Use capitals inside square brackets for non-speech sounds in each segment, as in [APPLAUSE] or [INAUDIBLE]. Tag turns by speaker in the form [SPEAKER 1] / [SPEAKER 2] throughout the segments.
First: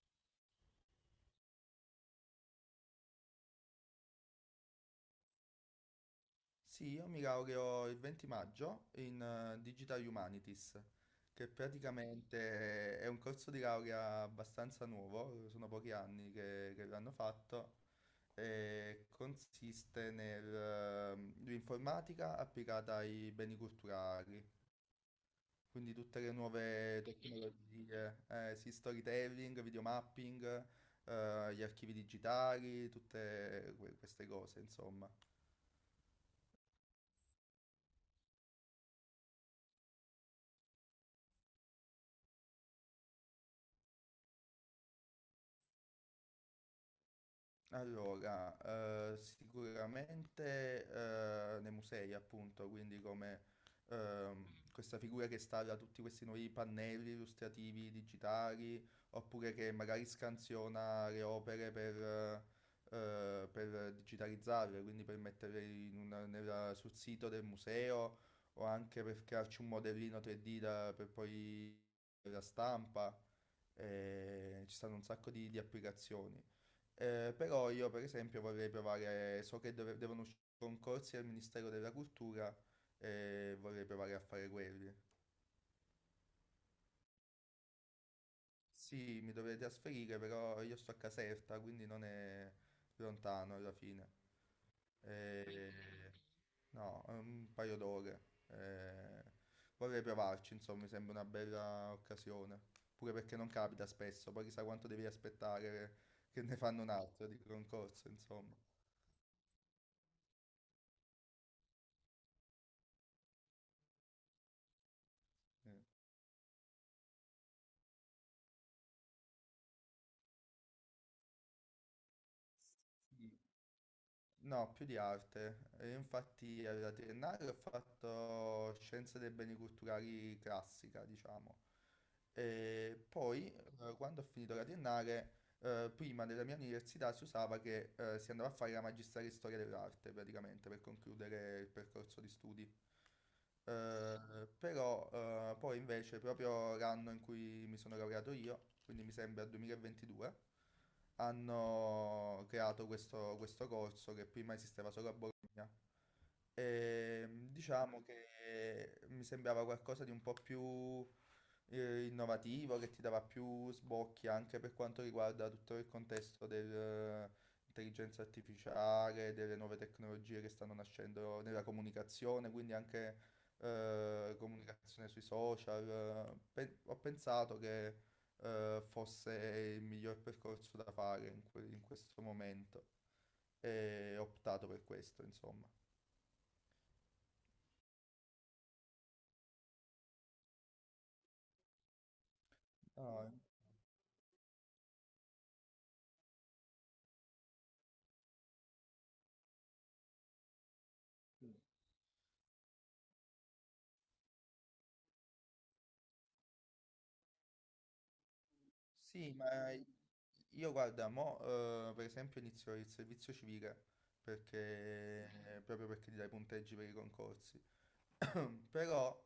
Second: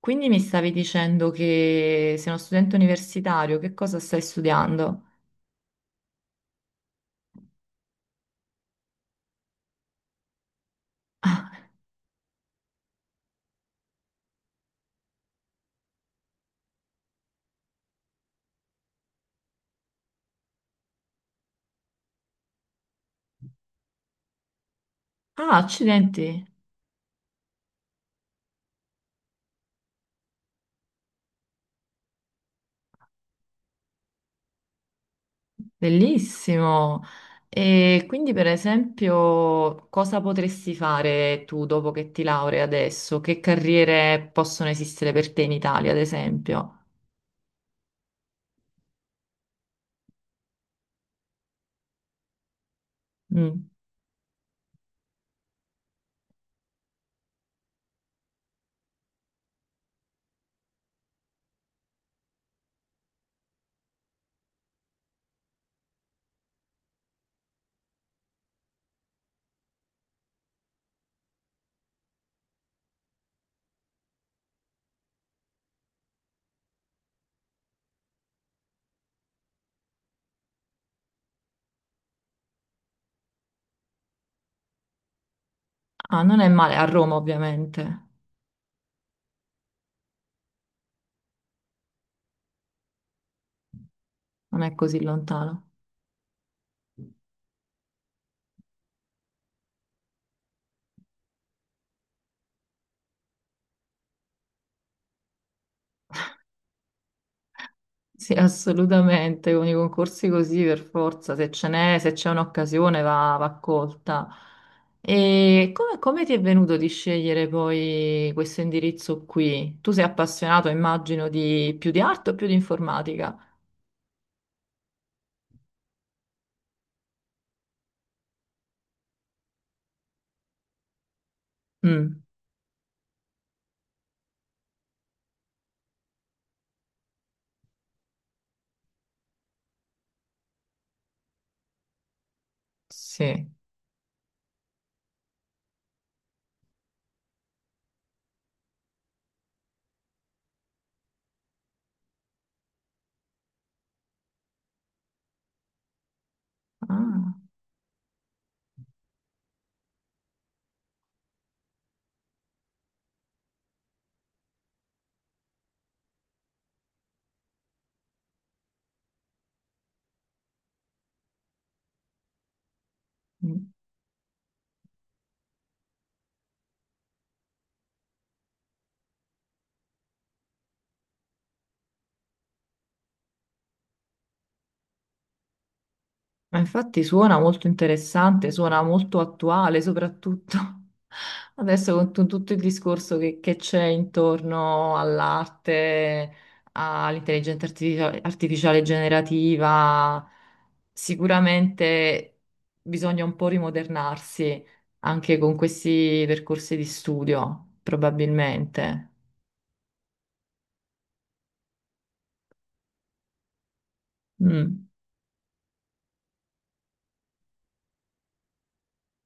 [SPEAKER 1] Quindi mi stavi dicendo che sei uno studente universitario, che cosa stai studiando?
[SPEAKER 2] Sì, io mi laureo il 20 maggio in Digital Humanities, che
[SPEAKER 1] Ah,
[SPEAKER 2] praticamente è un corso di laurea abbastanza nuovo, sono pochi anni che l'hanno fatto, e consiste nell'informatica applicata ai beni culturali,
[SPEAKER 1] ah,
[SPEAKER 2] quindi tutte
[SPEAKER 1] accidenti,
[SPEAKER 2] le nuove tecnologie, sì, storytelling, videomapping, gli archivi digitali, tutte queste cose, insomma.
[SPEAKER 1] bellissimo. E quindi, per esempio, cosa potresti fare tu dopo che ti laurei adesso? Che carriere possono esistere per te in Italia, ad esempio?
[SPEAKER 2] Allora, sicuramente nei musei, appunto, quindi come
[SPEAKER 1] Mm.
[SPEAKER 2] ehm, questa figura che installa tutti questi nuovi pannelli illustrativi digitali, oppure che magari scansiona le opere per digitalizzarle, quindi per metterle sul sito del museo, o anche per crearci un modellino 3D per poi la stampa. Ci stanno un sacco di applicazioni. Però io per esempio vorrei provare, so che devono uscire concorsi al Ministero della Cultura e vorrei provare a fare quelli.
[SPEAKER 1] Ah, non è male, a Roma, ovviamente,
[SPEAKER 2] Sì, mi dovrei trasferire, però io sto a Caserta, quindi non è lontano alla fine.
[SPEAKER 1] non è così
[SPEAKER 2] Eh,
[SPEAKER 1] lontano.
[SPEAKER 2] no, è un paio d'ore. Eh, vorrei provarci, insomma, mi sembra una bella occasione. Pure perché non capita spesso, poi chissà quanto devi aspettare che ne fanno un altro di concorso,
[SPEAKER 1] Sì,
[SPEAKER 2] insomma.
[SPEAKER 1] assolutamente, con i concorsi così per forza, se ce n'è, se c'è un'occasione va, va colta. E
[SPEAKER 2] Eh.
[SPEAKER 1] come, come ti è venuto di scegliere poi questo indirizzo qui? Tu sei appassionato, immagino, di più di arte o più di
[SPEAKER 2] Sì.
[SPEAKER 1] informatica?
[SPEAKER 2] No, più di arte. E infatti alla triennale ho fatto scienze dei beni culturali classica, diciamo.
[SPEAKER 1] Mm,
[SPEAKER 2] E poi, quando ho finito la triennale, prima della mia università si usava che si andava a fare la magistrale in storia dell'arte, praticamente, per concludere il percorso di studi.
[SPEAKER 1] sì.
[SPEAKER 2] Però poi invece proprio l'anno in cui mi sono laureato io, quindi mi sembra 2022, hanno creato questo corso che prima esisteva solo a Bologna. E,
[SPEAKER 1] Ah,
[SPEAKER 2] diciamo che mi sembrava qualcosa di un po' più innovativo che ti dava più sbocchi anche per quanto riguarda tutto il contesto dell'intelligenza artificiale, delle nuove tecnologie che stanno nascendo nella comunicazione, quindi anche
[SPEAKER 1] mm.
[SPEAKER 2] comunicazione sui social. Ho pensato che fosse il miglior percorso da fare in, in questo momento e ho optato per questo, insomma.
[SPEAKER 1] Ma infatti suona molto interessante, suona molto attuale, soprattutto [LAUGHS] adesso con tutto il discorso
[SPEAKER 2] No.
[SPEAKER 1] che c'è intorno all'arte, all'intelligenza artificiale generativa. Sicuramente bisogna un po' rimodernarsi anche con questi percorsi di studio, probabilmente.
[SPEAKER 2] Sì, ma io guarda, mo, per esempio inizio il servizio civile perché,
[SPEAKER 1] Mm.
[SPEAKER 2] proprio perché ti dai punteggi per i concorsi. Però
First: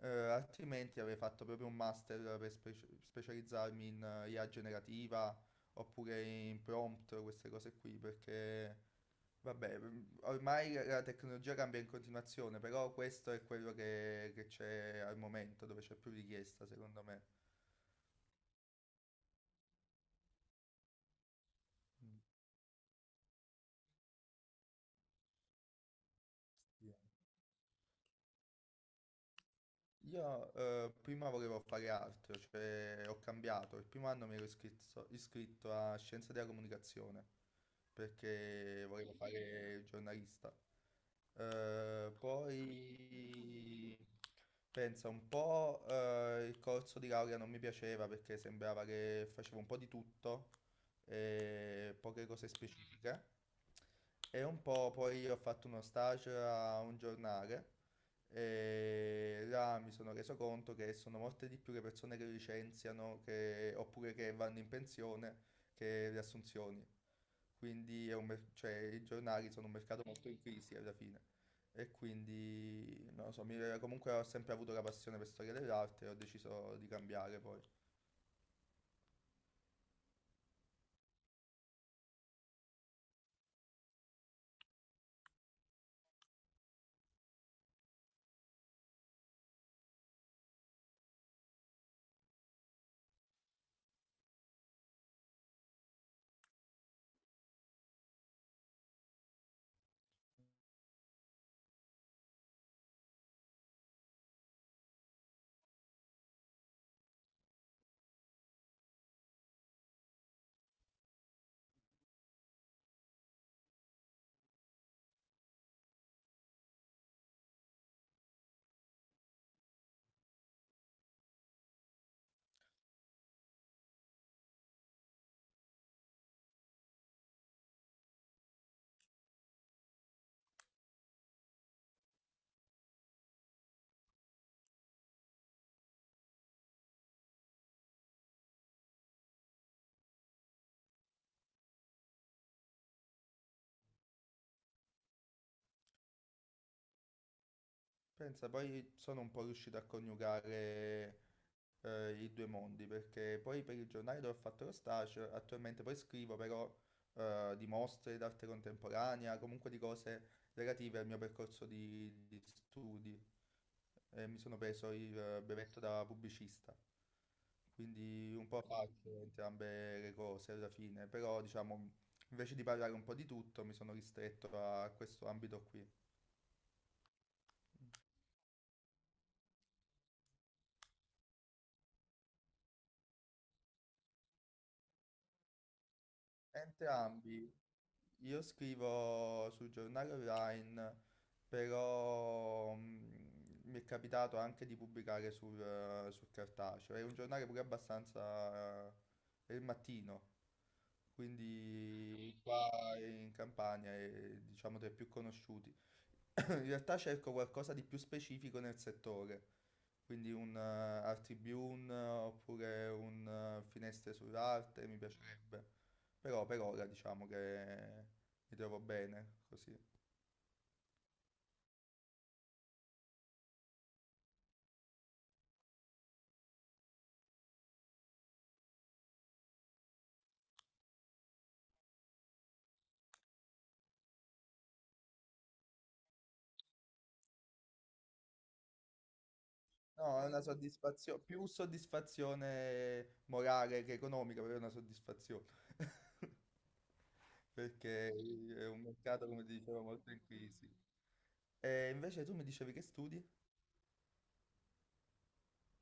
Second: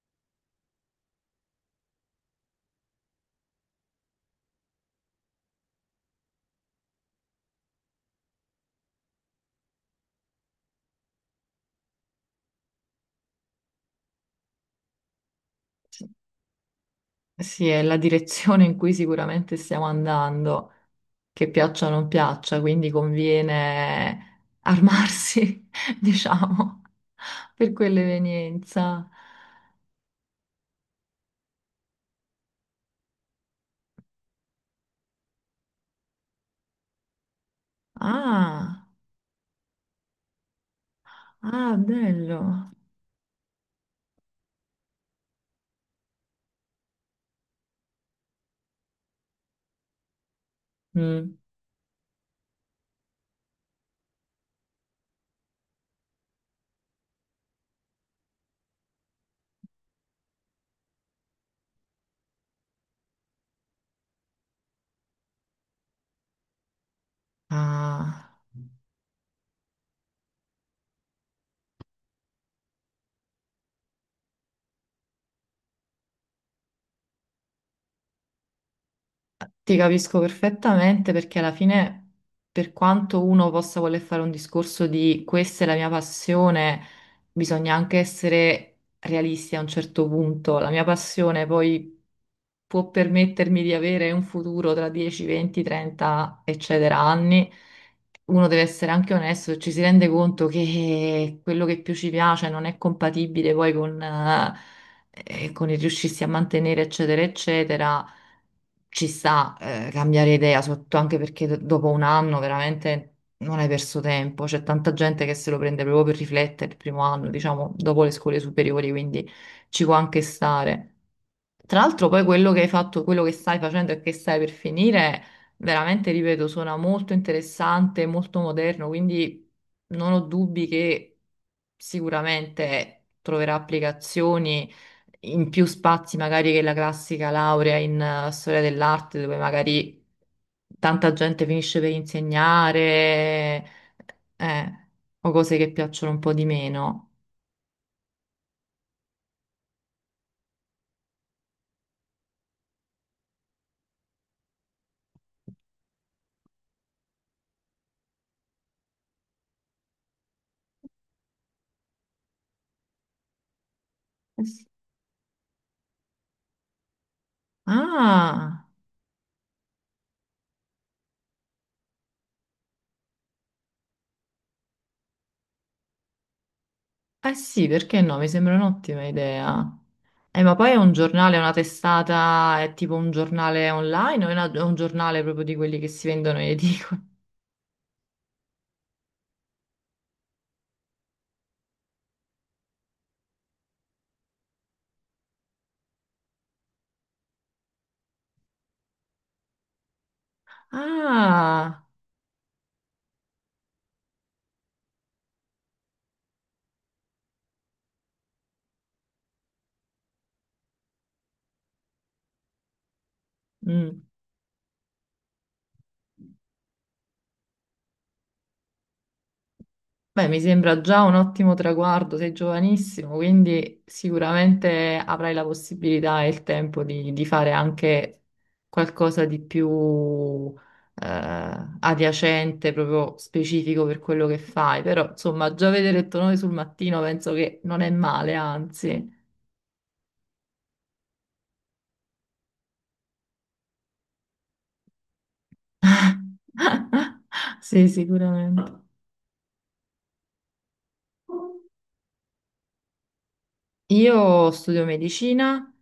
[SPEAKER 2] altrimenti avrei fatto proprio un master per specializzarmi in IA generativa oppure in prompt, queste cose qui, perché vabbè, ormai la tecnologia cambia in continuazione, però questo è quello che c'è al momento, dove c'è più richiesta, secondo me.
[SPEAKER 1] Sì, è la direzione in cui sicuramente stiamo andando, che piaccia o non
[SPEAKER 2] Mm.
[SPEAKER 1] piaccia, quindi conviene armarsi, [LAUGHS] diciamo,
[SPEAKER 2] Sì.
[SPEAKER 1] per quell'evenienza.
[SPEAKER 2] Io prima volevo fare altro, cioè ho cambiato. Il primo anno mi ero iscritto a Scienze della Comunicazione perché
[SPEAKER 1] Ah,
[SPEAKER 2] volevo fare il giornalista.
[SPEAKER 1] ah, bello.
[SPEAKER 2] Poi pensa un po', il corso di laurea non mi piaceva perché sembrava che facevo un po' di tutto
[SPEAKER 1] Mm.
[SPEAKER 2] e poche cose specifiche. E un po' poi ho fatto uno stage a un giornale e là mi sono reso conto che sono molte di più le persone che licenziano oppure che vanno in pensione che le assunzioni. Quindi è un
[SPEAKER 1] Ah,
[SPEAKER 2] cioè, i giornali sono un mercato molto in crisi alla fine. E quindi, non lo so, comunque ho sempre avuto la passione per storia dell'arte e ho deciso di cambiare poi.
[SPEAKER 1] ti capisco perfettamente perché alla fine, per quanto uno possa voler fare un discorso di questa è la mia passione, bisogna anche essere realisti a un certo punto. La mia passione poi può permettermi di avere un futuro tra 10, 20, 30, eccetera, anni, uno deve essere anche onesto e ci si rende conto che quello che più ci piace non è compatibile poi con il riuscirsi a mantenere, eccetera, eccetera. Ci sta, cambiare idea, sotto, anche perché dopo un anno veramente non hai perso tempo. C'è tanta gente che se lo prende proprio per riflettere il primo anno, diciamo, dopo le scuole superiori, quindi ci può anche stare. Tra l'altro poi quello che hai fatto, quello che stai facendo e che stai per finire, veramente, ripeto, suona molto interessante, molto moderno, quindi non ho dubbi che sicuramente troverà applicazioni in più spazi magari che la classica laurea in storia dell'arte, dove magari tanta gente finisce per insegnare, eh, o cose che piacciono un po' di meno.
[SPEAKER 2] Pensa, poi sono un po' riuscito a coniugare i due mondi, perché poi per il giornale dove ho fatto lo stage, attualmente poi scrivo però di mostre d'arte contemporanea, comunque di cose relative al mio percorso di studi. E mi sono preso il brevetto da pubblicista, quindi un po'
[SPEAKER 1] Ah!
[SPEAKER 2] faccio entrambe le cose alla fine, però diciamo invece di parlare un po' di tutto mi sono ristretto a questo ambito qui.
[SPEAKER 1] Eh sì, perché no? Mi sembra un'ottima idea. Ma poi è un giornale, una testata, è tipo un giornale online o è, è un giornale proprio di quelli che si vendono in edicola?
[SPEAKER 2] Entrambi. Io scrivo sul giornale online, però mi è capitato anche di pubblicare sul, sul cartaceo. È un giornale pure abbastanza... è il mattino,
[SPEAKER 1] Ah,
[SPEAKER 2] quindi qua in Campania è diciamo tra i più conosciuti. In realtà cerco qualcosa di più specifico nel settore, quindi un art tribune oppure un
[SPEAKER 1] mm.
[SPEAKER 2] finestre sull'arte mi piacerebbe, però per ora diciamo che mi trovo bene così.
[SPEAKER 1] Beh, mi sembra già un ottimo traguardo, sei giovanissimo, quindi sicuramente avrai la possibilità e il tempo di fare anche qualcosa di più adiacente, proprio specifico per quello che fai. Però, insomma, già vedere il tuo nome sul Mattino penso che non è male, anzi.
[SPEAKER 2] No, è una soddisfazione, più soddisfazione morale che economica, però è una soddisfazione, [LAUGHS]
[SPEAKER 1] [LAUGHS] Sì,
[SPEAKER 2] perché è un
[SPEAKER 1] sicuramente.
[SPEAKER 2] mercato, come ti dicevo, molto in crisi. E invece tu mi dicevi che studi?
[SPEAKER 1] Io studio medicina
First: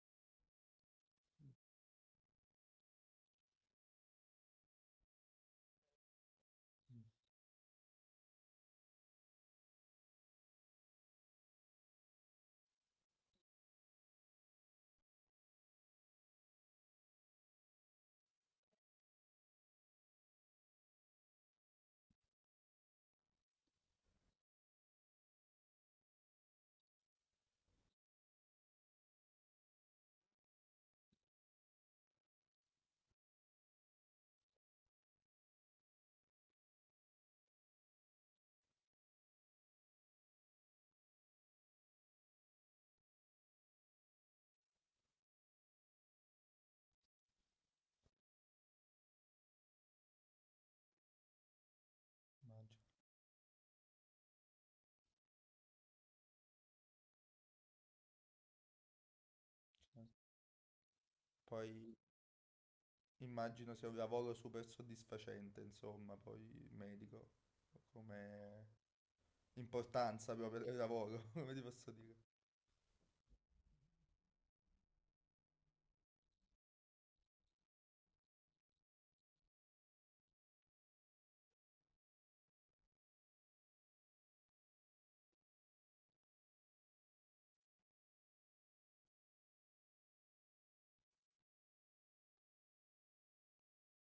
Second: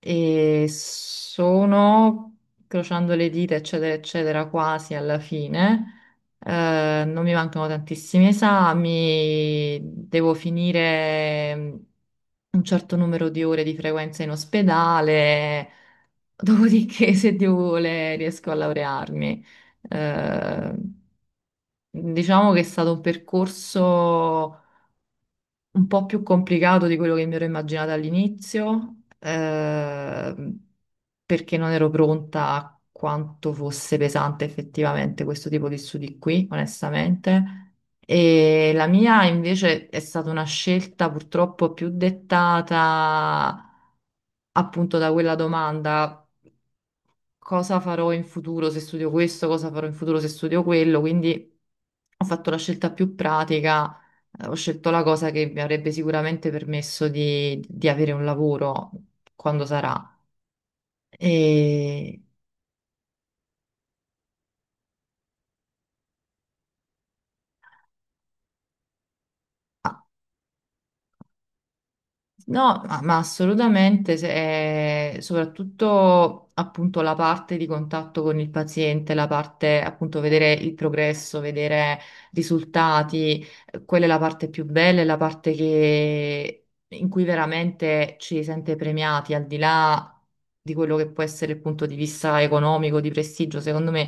[SPEAKER 1] e sono, crociando le dita, eccetera, eccetera, quasi alla fine.
[SPEAKER 2] Mm.
[SPEAKER 1] Non mi mancano tantissimi esami, devo finire un certo numero di ore di frequenza in ospedale, dopodiché, [LAUGHS] se Dio vuole, riesco a laurearmi. Eh, diciamo che è stato un percorso un po' più complicato di quello che mi ero immaginata all'inizio, perché non ero pronta a quanto fosse pesante effettivamente questo tipo di studi qui, onestamente. E la mia invece è stata una scelta purtroppo più dettata appunto da quella domanda, cosa farò in futuro se studio questo, cosa farò in futuro se studio quello. Quindi ho fatto la
[SPEAKER 2] Maggio.
[SPEAKER 1] scelta più pratica, ho scelto la cosa che mi avrebbe sicuramente permesso di avere un lavoro quando sarà.
[SPEAKER 2] Poi
[SPEAKER 1] E...
[SPEAKER 2] immagino sia un lavoro super soddisfacente, insomma, poi il medico, come
[SPEAKER 1] ah,
[SPEAKER 2] importanza proprio del lavoro, [LAUGHS] come ti posso dire.
[SPEAKER 1] no, ma assolutamente, soprattutto appunto la parte di contatto con il paziente, la parte appunto vedere il progresso, vedere risultati, quella è la parte più bella, è la parte in cui veramente ci si sente premiati, al di là di quello che può essere il punto di vista economico, di prestigio. Secondo me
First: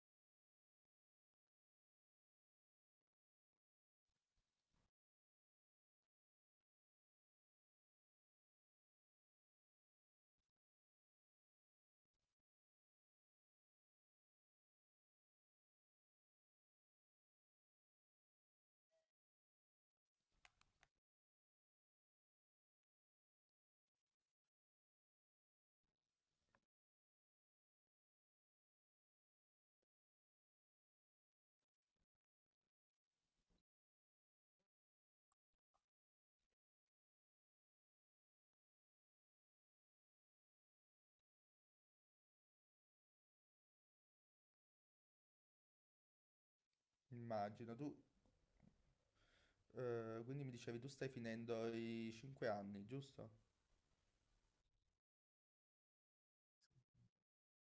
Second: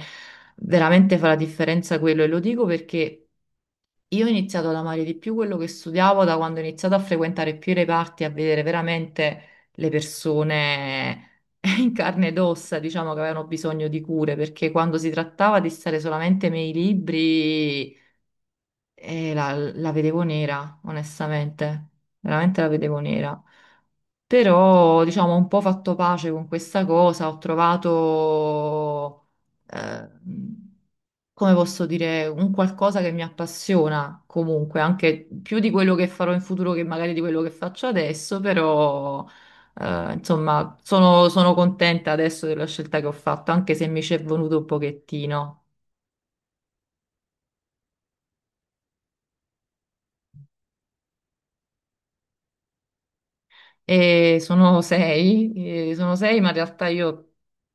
[SPEAKER 1] veramente fa la differenza quello, e lo dico perché io ho iniziato ad amare di più quello che studiavo da quando ho iniziato a frequentare più i reparti, a vedere veramente le persone [LAUGHS] in carne ed ossa, diciamo, che avevano bisogno di cure, perché quando si trattava di stare solamente nei libri, la vedevo nera, onestamente, veramente la vedevo nera. Però, diciamo, ho un po' fatto pace con questa cosa, ho trovato, eh, come posso dire, un qualcosa che mi appassiona comunque, anche più di quello che farò in futuro che magari di quello che faccio adesso, però, insomma, sono contenta adesso della scelta che ho fatto, anche se mi ci è venuto un pochettino.
[SPEAKER 2] Immagino, tu quindi mi dicevi tu stai finendo i 5 anni, giusto?
[SPEAKER 1] E sono sei, ma in realtà io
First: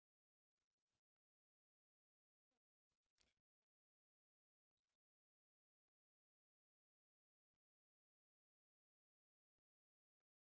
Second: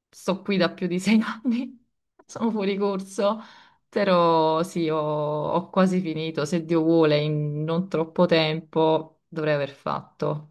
[SPEAKER 1] sto qui da più di sei [LAUGHS] anni, sono fuori corso, però sì, ho, ho quasi finito, se Dio vuole, in non troppo tempo dovrei aver fatto.